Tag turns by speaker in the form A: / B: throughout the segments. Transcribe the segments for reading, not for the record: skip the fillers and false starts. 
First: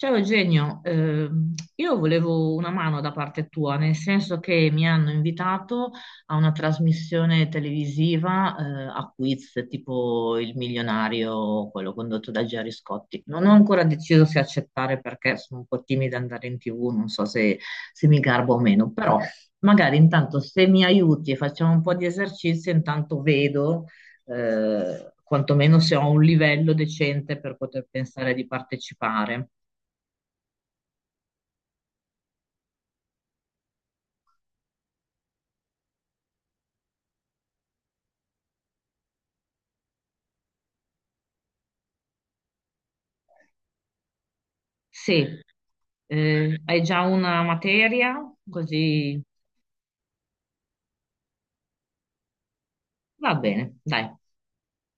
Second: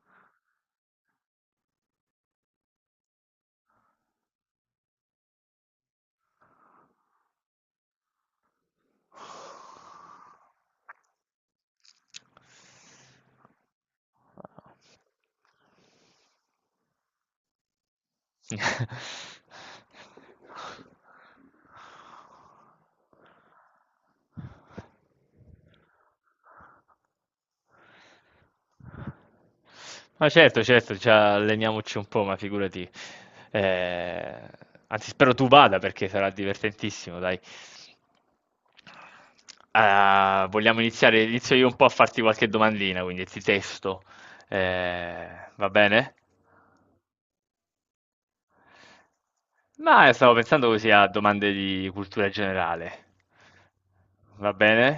A: Ciao Eugenio, io volevo una mano da parte tua, nel senso che mi hanno invitato a una trasmissione televisiva, a quiz tipo Il Milionario, quello condotto da Gerry Scotti. Non ho ancora deciso se accettare perché sono un po' timida ad andare in TV, non so se, se mi garbo o meno, però magari intanto se mi aiuti e facciamo un po' di esercizi, intanto vedo quantomeno se ho un livello decente per poter pensare di partecipare.
B: Ma certo, certo, ci alleniamoci un po', ma figurati. Eh, anzi, spero tu vada perché sarà divertentissimo, dai. Ah, vogliamo iniziare? Inizio io un po' a farti qualche domandina, quindi ti testo.
A: Sì,
B: Eh, va bene?
A: hai già una materia, così
B: Ma stavo pensando così a domande di cultura generale.
A: va bene, dai,
B: Va bene?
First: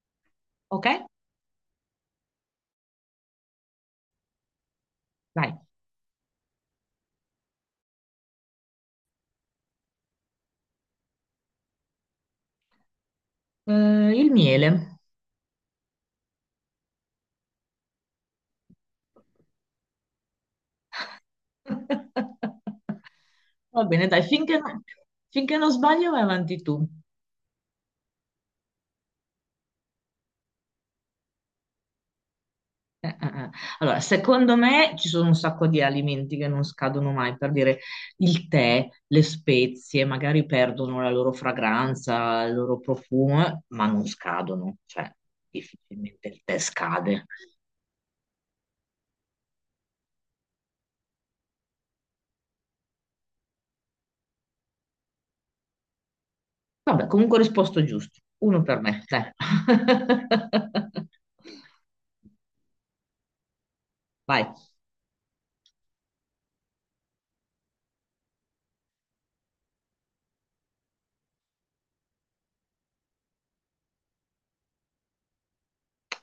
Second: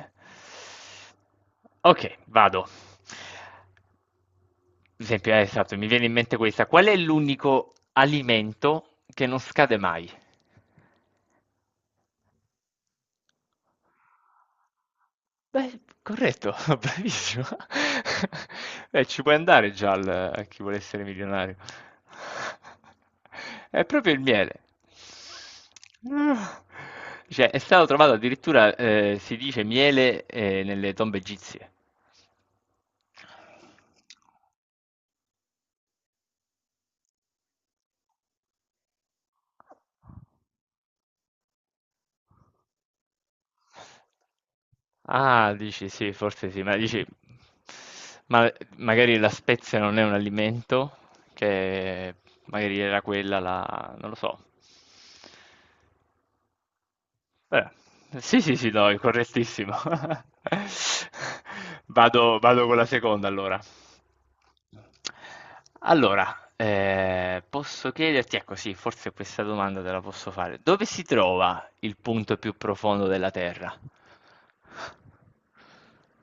A: ok?
B: Ok, vado. Per esempio,
A: Dai.
B: esatto, mi viene in mente questa. Qual è l'unico alimento che non scade mai?
A: Il miele.
B: Beh, corretto, bravissimo. Beh, ci puoi andare già a chi vuole essere milionario. È
A: Va bene,
B: proprio il
A: dai, finché,
B: miele.
A: no, finché non sbaglio vai avanti
B: Ah.
A: tu.
B: Cioè, è stato trovato addirittura, si dice, miele, nelle tombe egizie.
A: Eh. Allora, secondo me ci sono un sacco di alimenti che non scadono mai, per dire il tè, le spezie, magari perdono la loro fragranza, il loro profumo, ma non scadono, cioè
B: Ah, dici sì,
A: difficilmente il
B: forse
A: tè
B: sì,
A: scade.
B: ma magari la spezia non è un alimento, che magari era quella la, non lo so.
A: Vabbè, comunque ho
B: Beh,
A: risposto giusto.
B: sì, sì,
A: Uno
B: sì,
A: per
B: no, è
A: me, dai.
B: correttissimo. Vado con la seconda allora.
A: Vai.
B: Allora, posso chiederti, ecco sì, forse questa domanda te la posso fare. Dove si trova il punto più profondo della Terra?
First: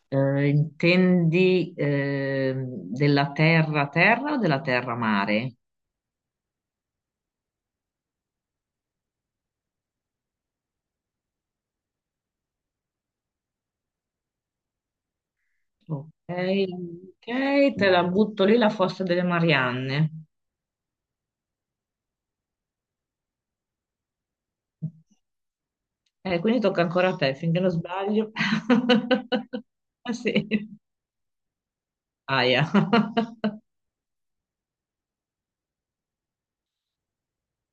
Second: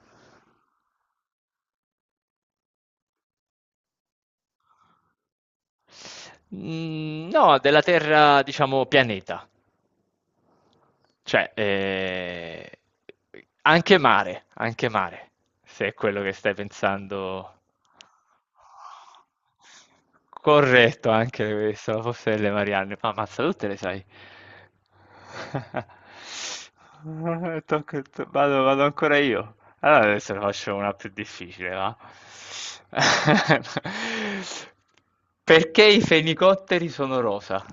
A: Intendi della terra-terra o della terra-mare?
B: Mhmm, no, della terra diciamo pianeta, cioè, anche mare, se è
A: Ok,
B: quello che stai pensando.
A: ok, te la butto lì la fossa delle Marianne.
B: Corretto, anche questo, la fossa delle Marianne. Ma ammazza, tutte le sai.
A: Quindi tocca ancora a te, finché non
B: Tocca a te.
A: sbaglio.
B: Vado ancora io. Allora
A: Ah
B: adesso ne
A: sì,
B: faccio una più difficile, va?
A: aia.
B: Perché i fenicotteri sono rosa?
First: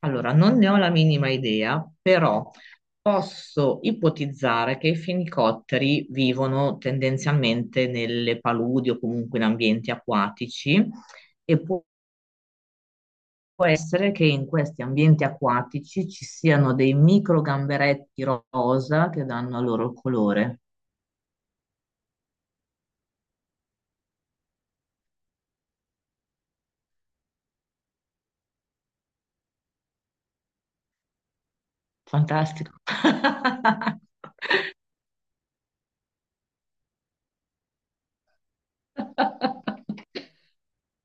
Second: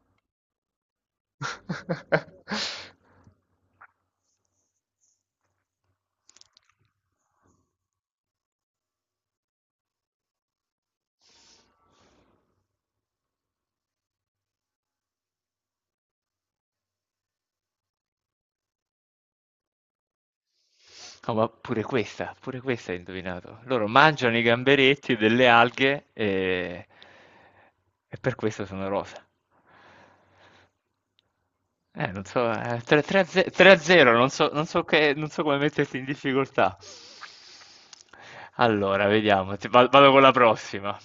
A: Allora, non ne ho la minima idea, però posso ipotizzare che i fenicotteri vivono tendenzialmente nelle paludi o comunque in ambienti acquatici e può essere che in questi ambienti acquatici ci siano dei micro gamberetti rosa che danno loro il colore.
B: No, ma pure questa hai indovinato. Loro mangiano i gamberetti delle alghe e per questo sono rosa. Non so,
A: Fantastico.
B: 3 a 0, non so, non so come metterti in difficoltà. Allora, vediamo, vado con la prossima.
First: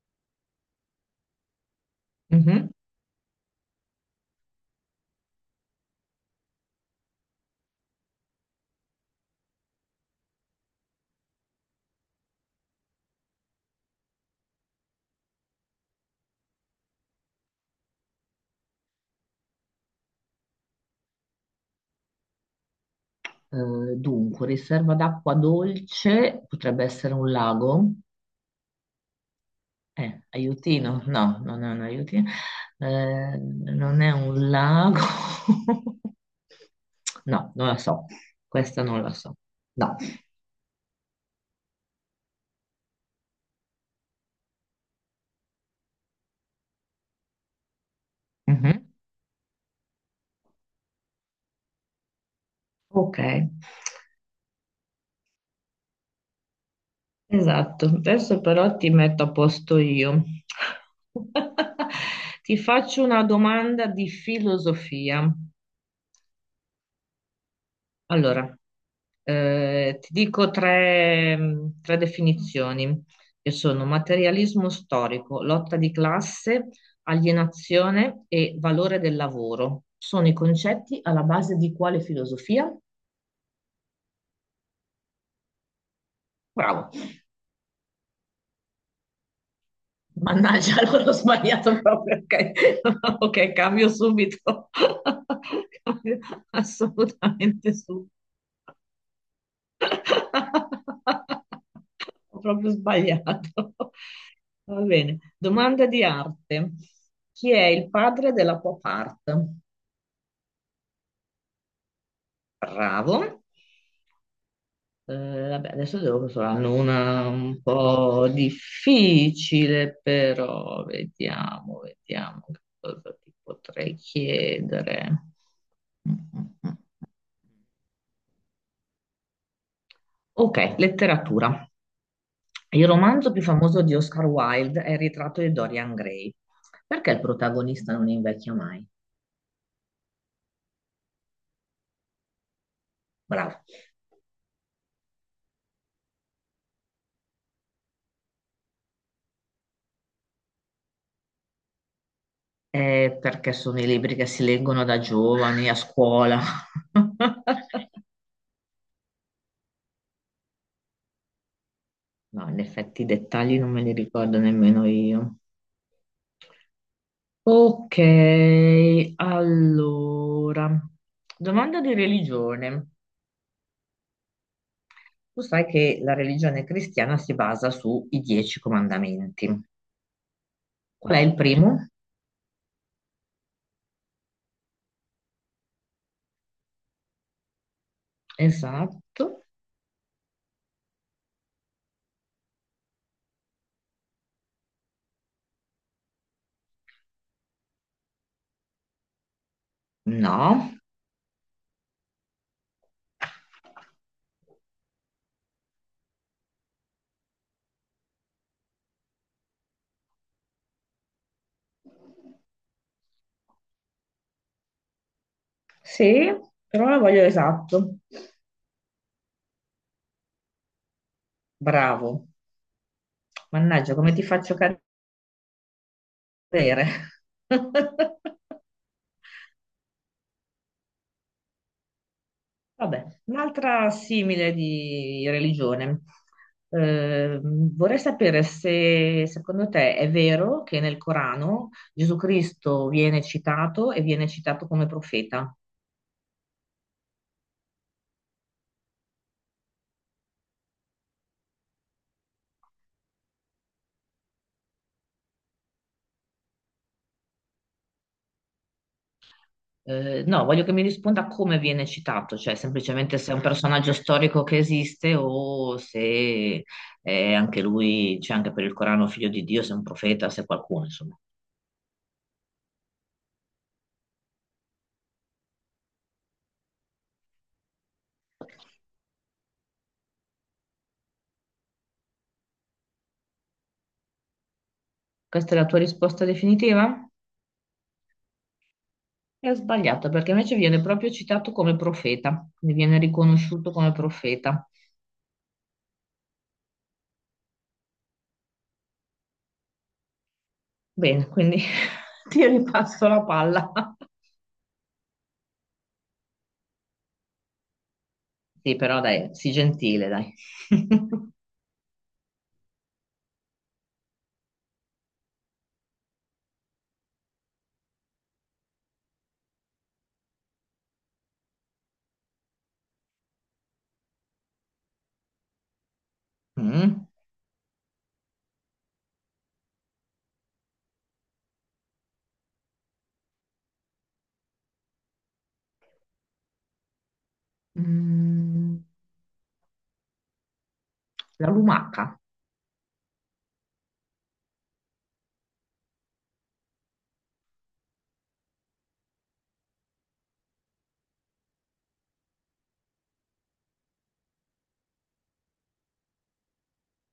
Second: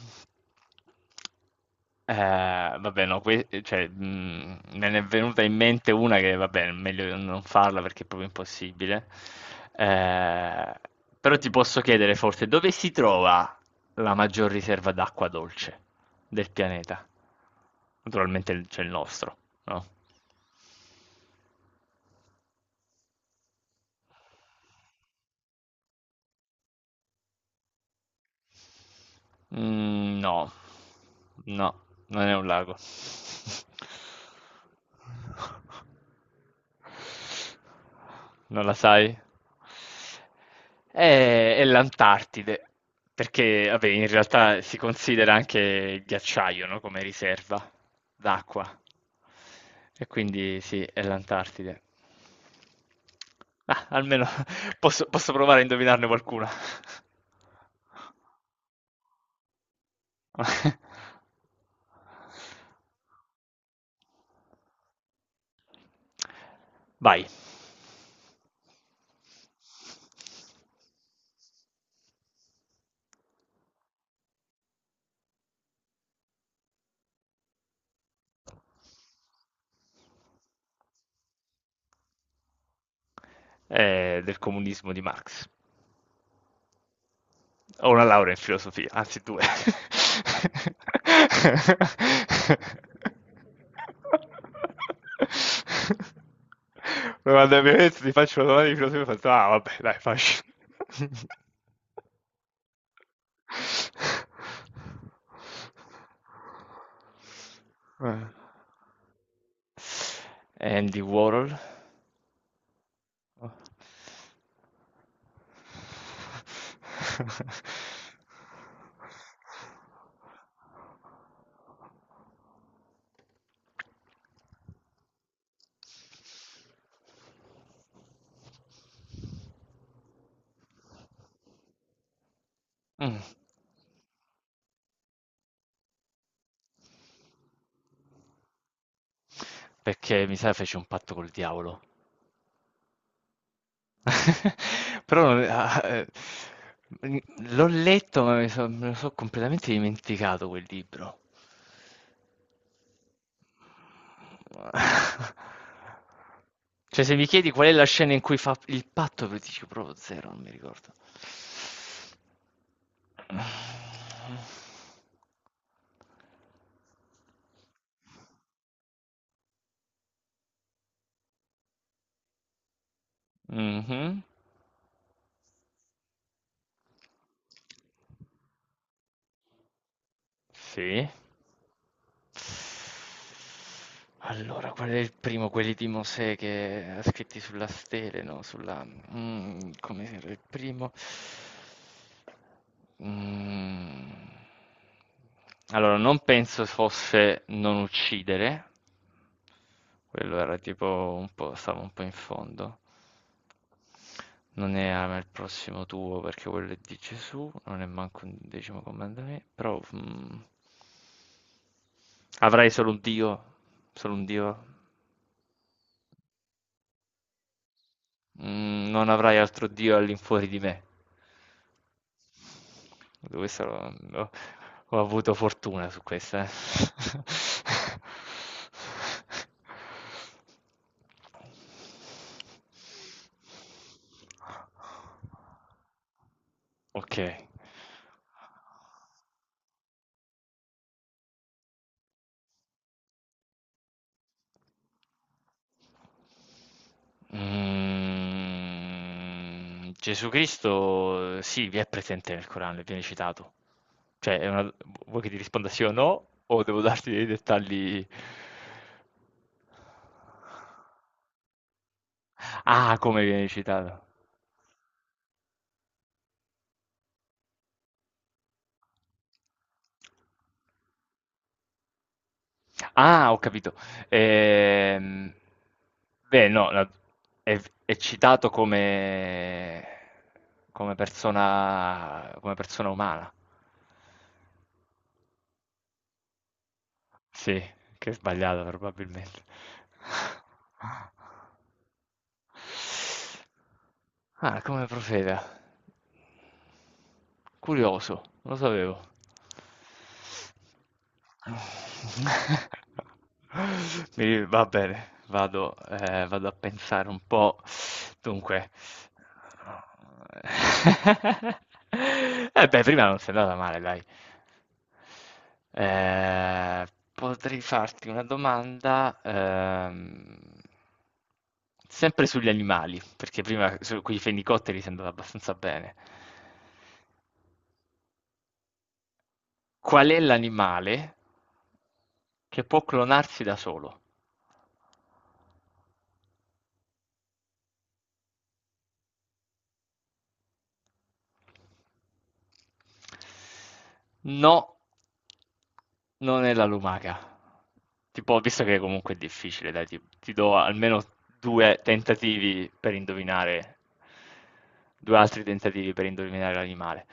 B: Eh,
A: Mhm.
B: vabbè, no, cioè, me ne è venuta in mente una che, vabbè, è meglio non farla perché è proprio impossibile. Eh, però ti posso chiedere forse dove si trova la maggior riserva d'acqua dolce del pianeta? Naturalmente c'è il nostro, no?
A: Dunque, riserva d'acqua dolce potrebbe essere un lago.
B: Mm, no,
A: Aiutino? No, non è
B: no,
A: un
B: non
A: aiutino.
B: è un lago.
A: Non è un lago. No, non la so.
B: Non la
A: Questa non la
B: sai?
A: so. No.
B: È l'Antartide, perché vabbè, in realtà si considera anche il ghiacciaio, no, come riserva d'acqua.
A: Mhm.
B: E quindi sì, è l'Antartide.
A: Ok,
B: Ah, almeno posso provare a indovinarne qualcuna.
A: esatto. Adesso però ti metto a posto io. Ti faccio una domanda di filosofia.
B: Vai.
A: Allora, ti dico tre, tre definizioni, che sono materialismo storico, lotta di classe, alienazione e valore del lavoro. Sono i concetti alla base di quale filosofia?
B: Del comunismo di Marx.
A: Bravo.
B: Ho una laurea in filosofia, anzi due.
A: Mannaggia, allora ho sbagliato proprio. Ok, ok, cambio subito. Cambio
B: Ma quando Mi manda il mio
A: assolutamente
B: pezzo, ti
A: subito.
B: faccio una domanda di filosofia, faccio, ah vabbè, dai, faccio.
A: Ho proprio sbagliato. Va bene. Domanda di arte. Chi è il
B: Eh,
A: padre della pop art?
B: Andy Warhol.
A: Bravo. Eh, vabbè, adesso devo saranno una un po' difficile, però vediamo, vediamo che cosa ti potrei chiedere. Mm, mm, mm. Ok, letteratura. Il
B: Mm.
A: romanzo più famoso di Oscar Wilde è Il ritratto di Dorian Gray. Perché il protagonista non invecchia mai?
B: Perché mi sa fece un patto col diavolo.
A: Bravo.
B: Però non- ah, mhmm, l'ho letto, ma mi so me lo so' completamente dimenticato quel libro.
A: Perché sono i libri che si leggono da giovani a scuola.
B: Cioè, se mi chiedi qual è la scena in cui fa il patto, ti dico proprio zero, non mi ricordo.
A: No, in effetti i dettagli non me li ricordo nemmeno io. Ok, allora, domanda di religione.
B: Mh-mh.
A: Tu sai che la religione cristiana si basa sui dieci comandamenti.
B: Sì.
A: Qual è il primo?
B: Allora, qual è il primo? Quelli di Mosè che scritti sulla stele, no?
A: Esatto,
B: Come era il primo? Mm. Allora, non penso fosse non uccidere, quello era
A: no,
B: tipo un po', stavo un po' in fondo. Non è ama il prossimo tuo perché quello è di Gesù, non è manco un decimo comandamento, però... mm. Avrai solo un Dio, solo un Dio.
A: sì, però la voglio esatto.
B: Mm, non avrai altro Dio all'infuori di me.
A: Bravo,
B: Questa
A: mannaggia, come ti faccio cadere?
B: ho avuto fortuna su questa. Eh.
A: Vabbè, un'altra simile di religione.
B: Ok.
A: Vorrei sapere se secondo te è vero che nel Corano Gesù Cristo viene citato e viene citato come profeta.
B: Mm, Gesù Cristo, sì, vi è presente nel Corano, viene citato. Cioè, vuoi che ti risponda sì o no? O devo darti dei dettagli?
A: No, voglio che mi risponda come viene citato, cioè
B: Ah,
A: semplicemente
B: come
A: se è un
B: viene
A: personaggio
B: citato?
A: storico che esiste o se è anche lui, c'è anche per il Corano figlio di Dio, se è un profeta, se è qualcuno, insomma.
B: Ah, ho capito. Ehm, beh, no, è, è citato come persona, umana.
A: Questa è la tua risposta definitiva?
B: Sì, che è sbagliata probabilmente.
A: E ho sbagliato perché invece viene proprio citato come profeta, quindi viene riconosciuto come
B: Ah,
A: profeta.
B: come profeta. Curioso, non lo sapevo.
A: Bene, quindi ti ripasso la palla.
B: Va bene, vado a pensare un po'. Dunque,
A: Sì, però dai, sii gentile, dai.
B: eh beh, prima non sei andata male, dai. Eh, potrei farti una domanda, sempre sugli animali, perché prima con i fenicotteri sei andata abbastanza bene.
A: Mm.
B: Qual è l'animale che può clonarsi da solo?
A: Mm, la lumaca.
B: No, non è la lumaca. Tipo, visto che comunque è difficile, dai, ti do almeno due tentativi per indovinare, due altri tentativi per indovinare l'animale.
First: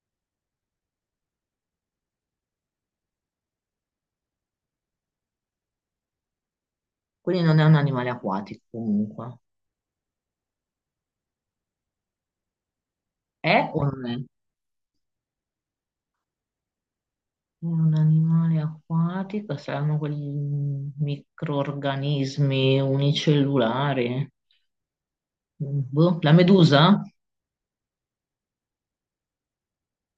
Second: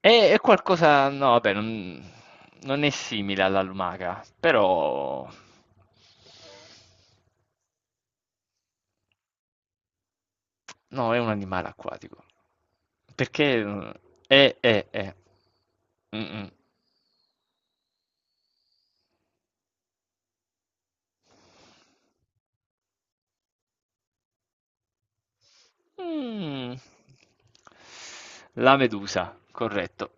B: È qualcosa, no, vabbè, non è simile alla lumaca, però.
A: Quindi non è un animale acquatico comunque.
B: No, è un animale acquatico.
A: È o
B: Perché.
A: non è? È
B: È, è. Mm, mm.
A: un animale acquatico, saranno quegli microrganismi unicellulari. Boh, la
B: Mm.
A: medusa?
B: La Medusa, corretto.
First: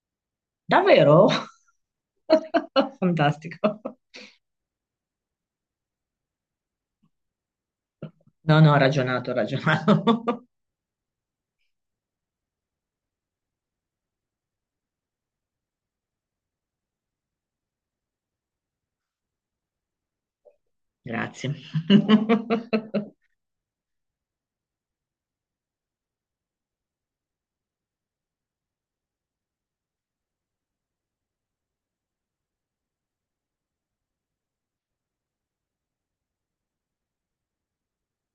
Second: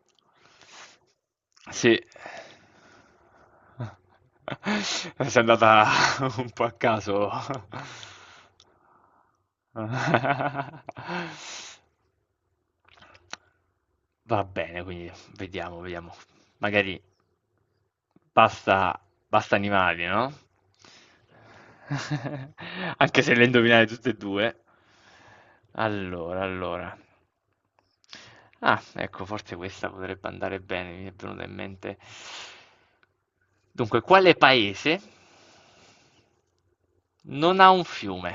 A: Davvero?
B: Sì.
A: Fantastico.
B: Sei andata un po' a caso.
A: No, no, ho ragionato, ho ragionato.
B: Va bene, quindi vediamo. Magari. Basta basta animali, no?
A: Grazie.
B: Anche se le indovinate tutte e due. Allora, allora. Ah, ecco, forse questa potrebbe andare bene, mi è venuta in mente. Dunque, quale paese non ha un fiume?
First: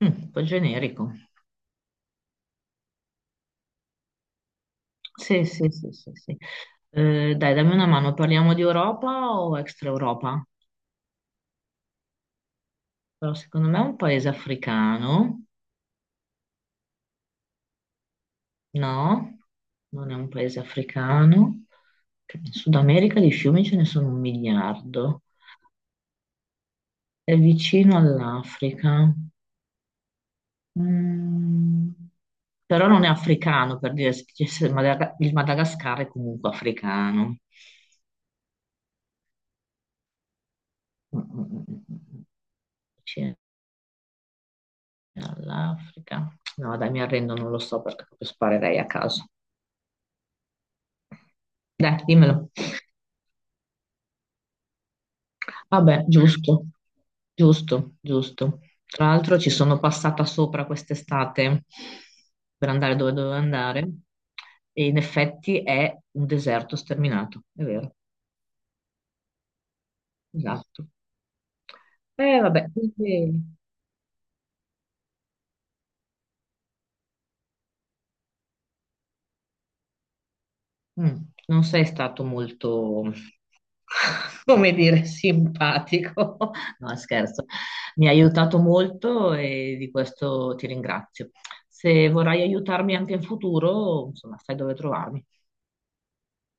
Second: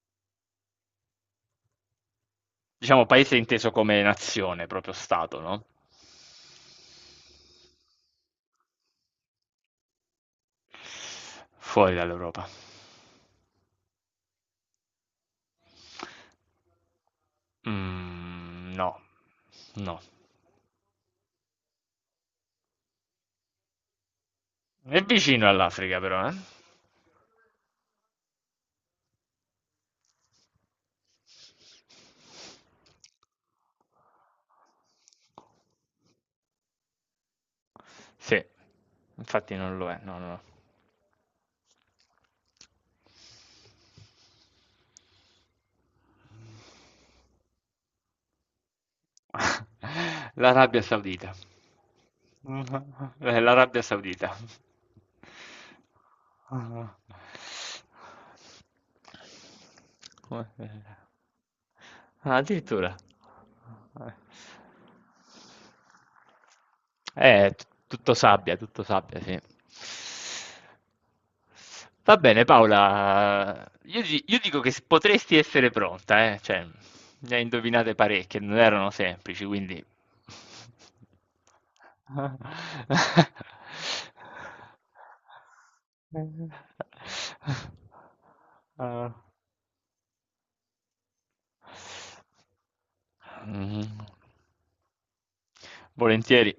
A: Mm, un po' generico.
B: Diciamo paese inteso come nazione, proprio stato,
A: Sì,
B: no?
A: sì, sì, sì, sì. Dai, dammi una mano, parliamo di Europa o extra Europa?
B: Fuori dall'Europa.
A: Però secondo me è un paese africano,
B: Mm, no,
A: no?
B: no.
A: Non è un paese africano. Che in Sud America di fiumi ce ne sono un
B: È
A: miliardo.
B: vicino all'Africa, però, eh?
A: È vicino all'Africa. Mm, però non è africano, per dire, se dicesse Madaga- il Madagascar è comunque africano.
B: Sì, infatti non lo è, no, no.
A: Mm, mm, mm, mm. Vicino all'Africa. No, dai, mi arrendo, non lo so perché proprio sparerei a caso.
B: L'Arabia Saudita.
A: Dai, dimmelo.
B: L'Arabia Saudita.
A: Vabbè, giusto,
B: Ah.
A: giusto, giusto. Tra l'altro ci sono passata
B: Come-
A: sopra quest'estate
B: Ah,
A: per
B: addirittura.
A: andare dove dovevo andare
B: Eh.
A: e in effetti è un deserto sterminato,
B: Eh,
A: è
B: t-
A: vero,
B: tutto sabbia, tutto sabbia, sì.
A: esatto.
B: Va
A: E
B: bene,
A: vabbè, quindi
B: Paola, io dico che potresti essere pronta, eh? Cioè, ne hai indovinate parecchie, non erano semplici, quindi.
A: mm, non sei stato molto, come dire, simpatico. No, scherzo. Mi hai aiutato
B: Ah.
A: molto e di questo ti ringrazio. Se vorrai aiutarmi anche in
B: Mhm.
A: futuro, insomma, sai dove trovarmi.
B: Volentieri.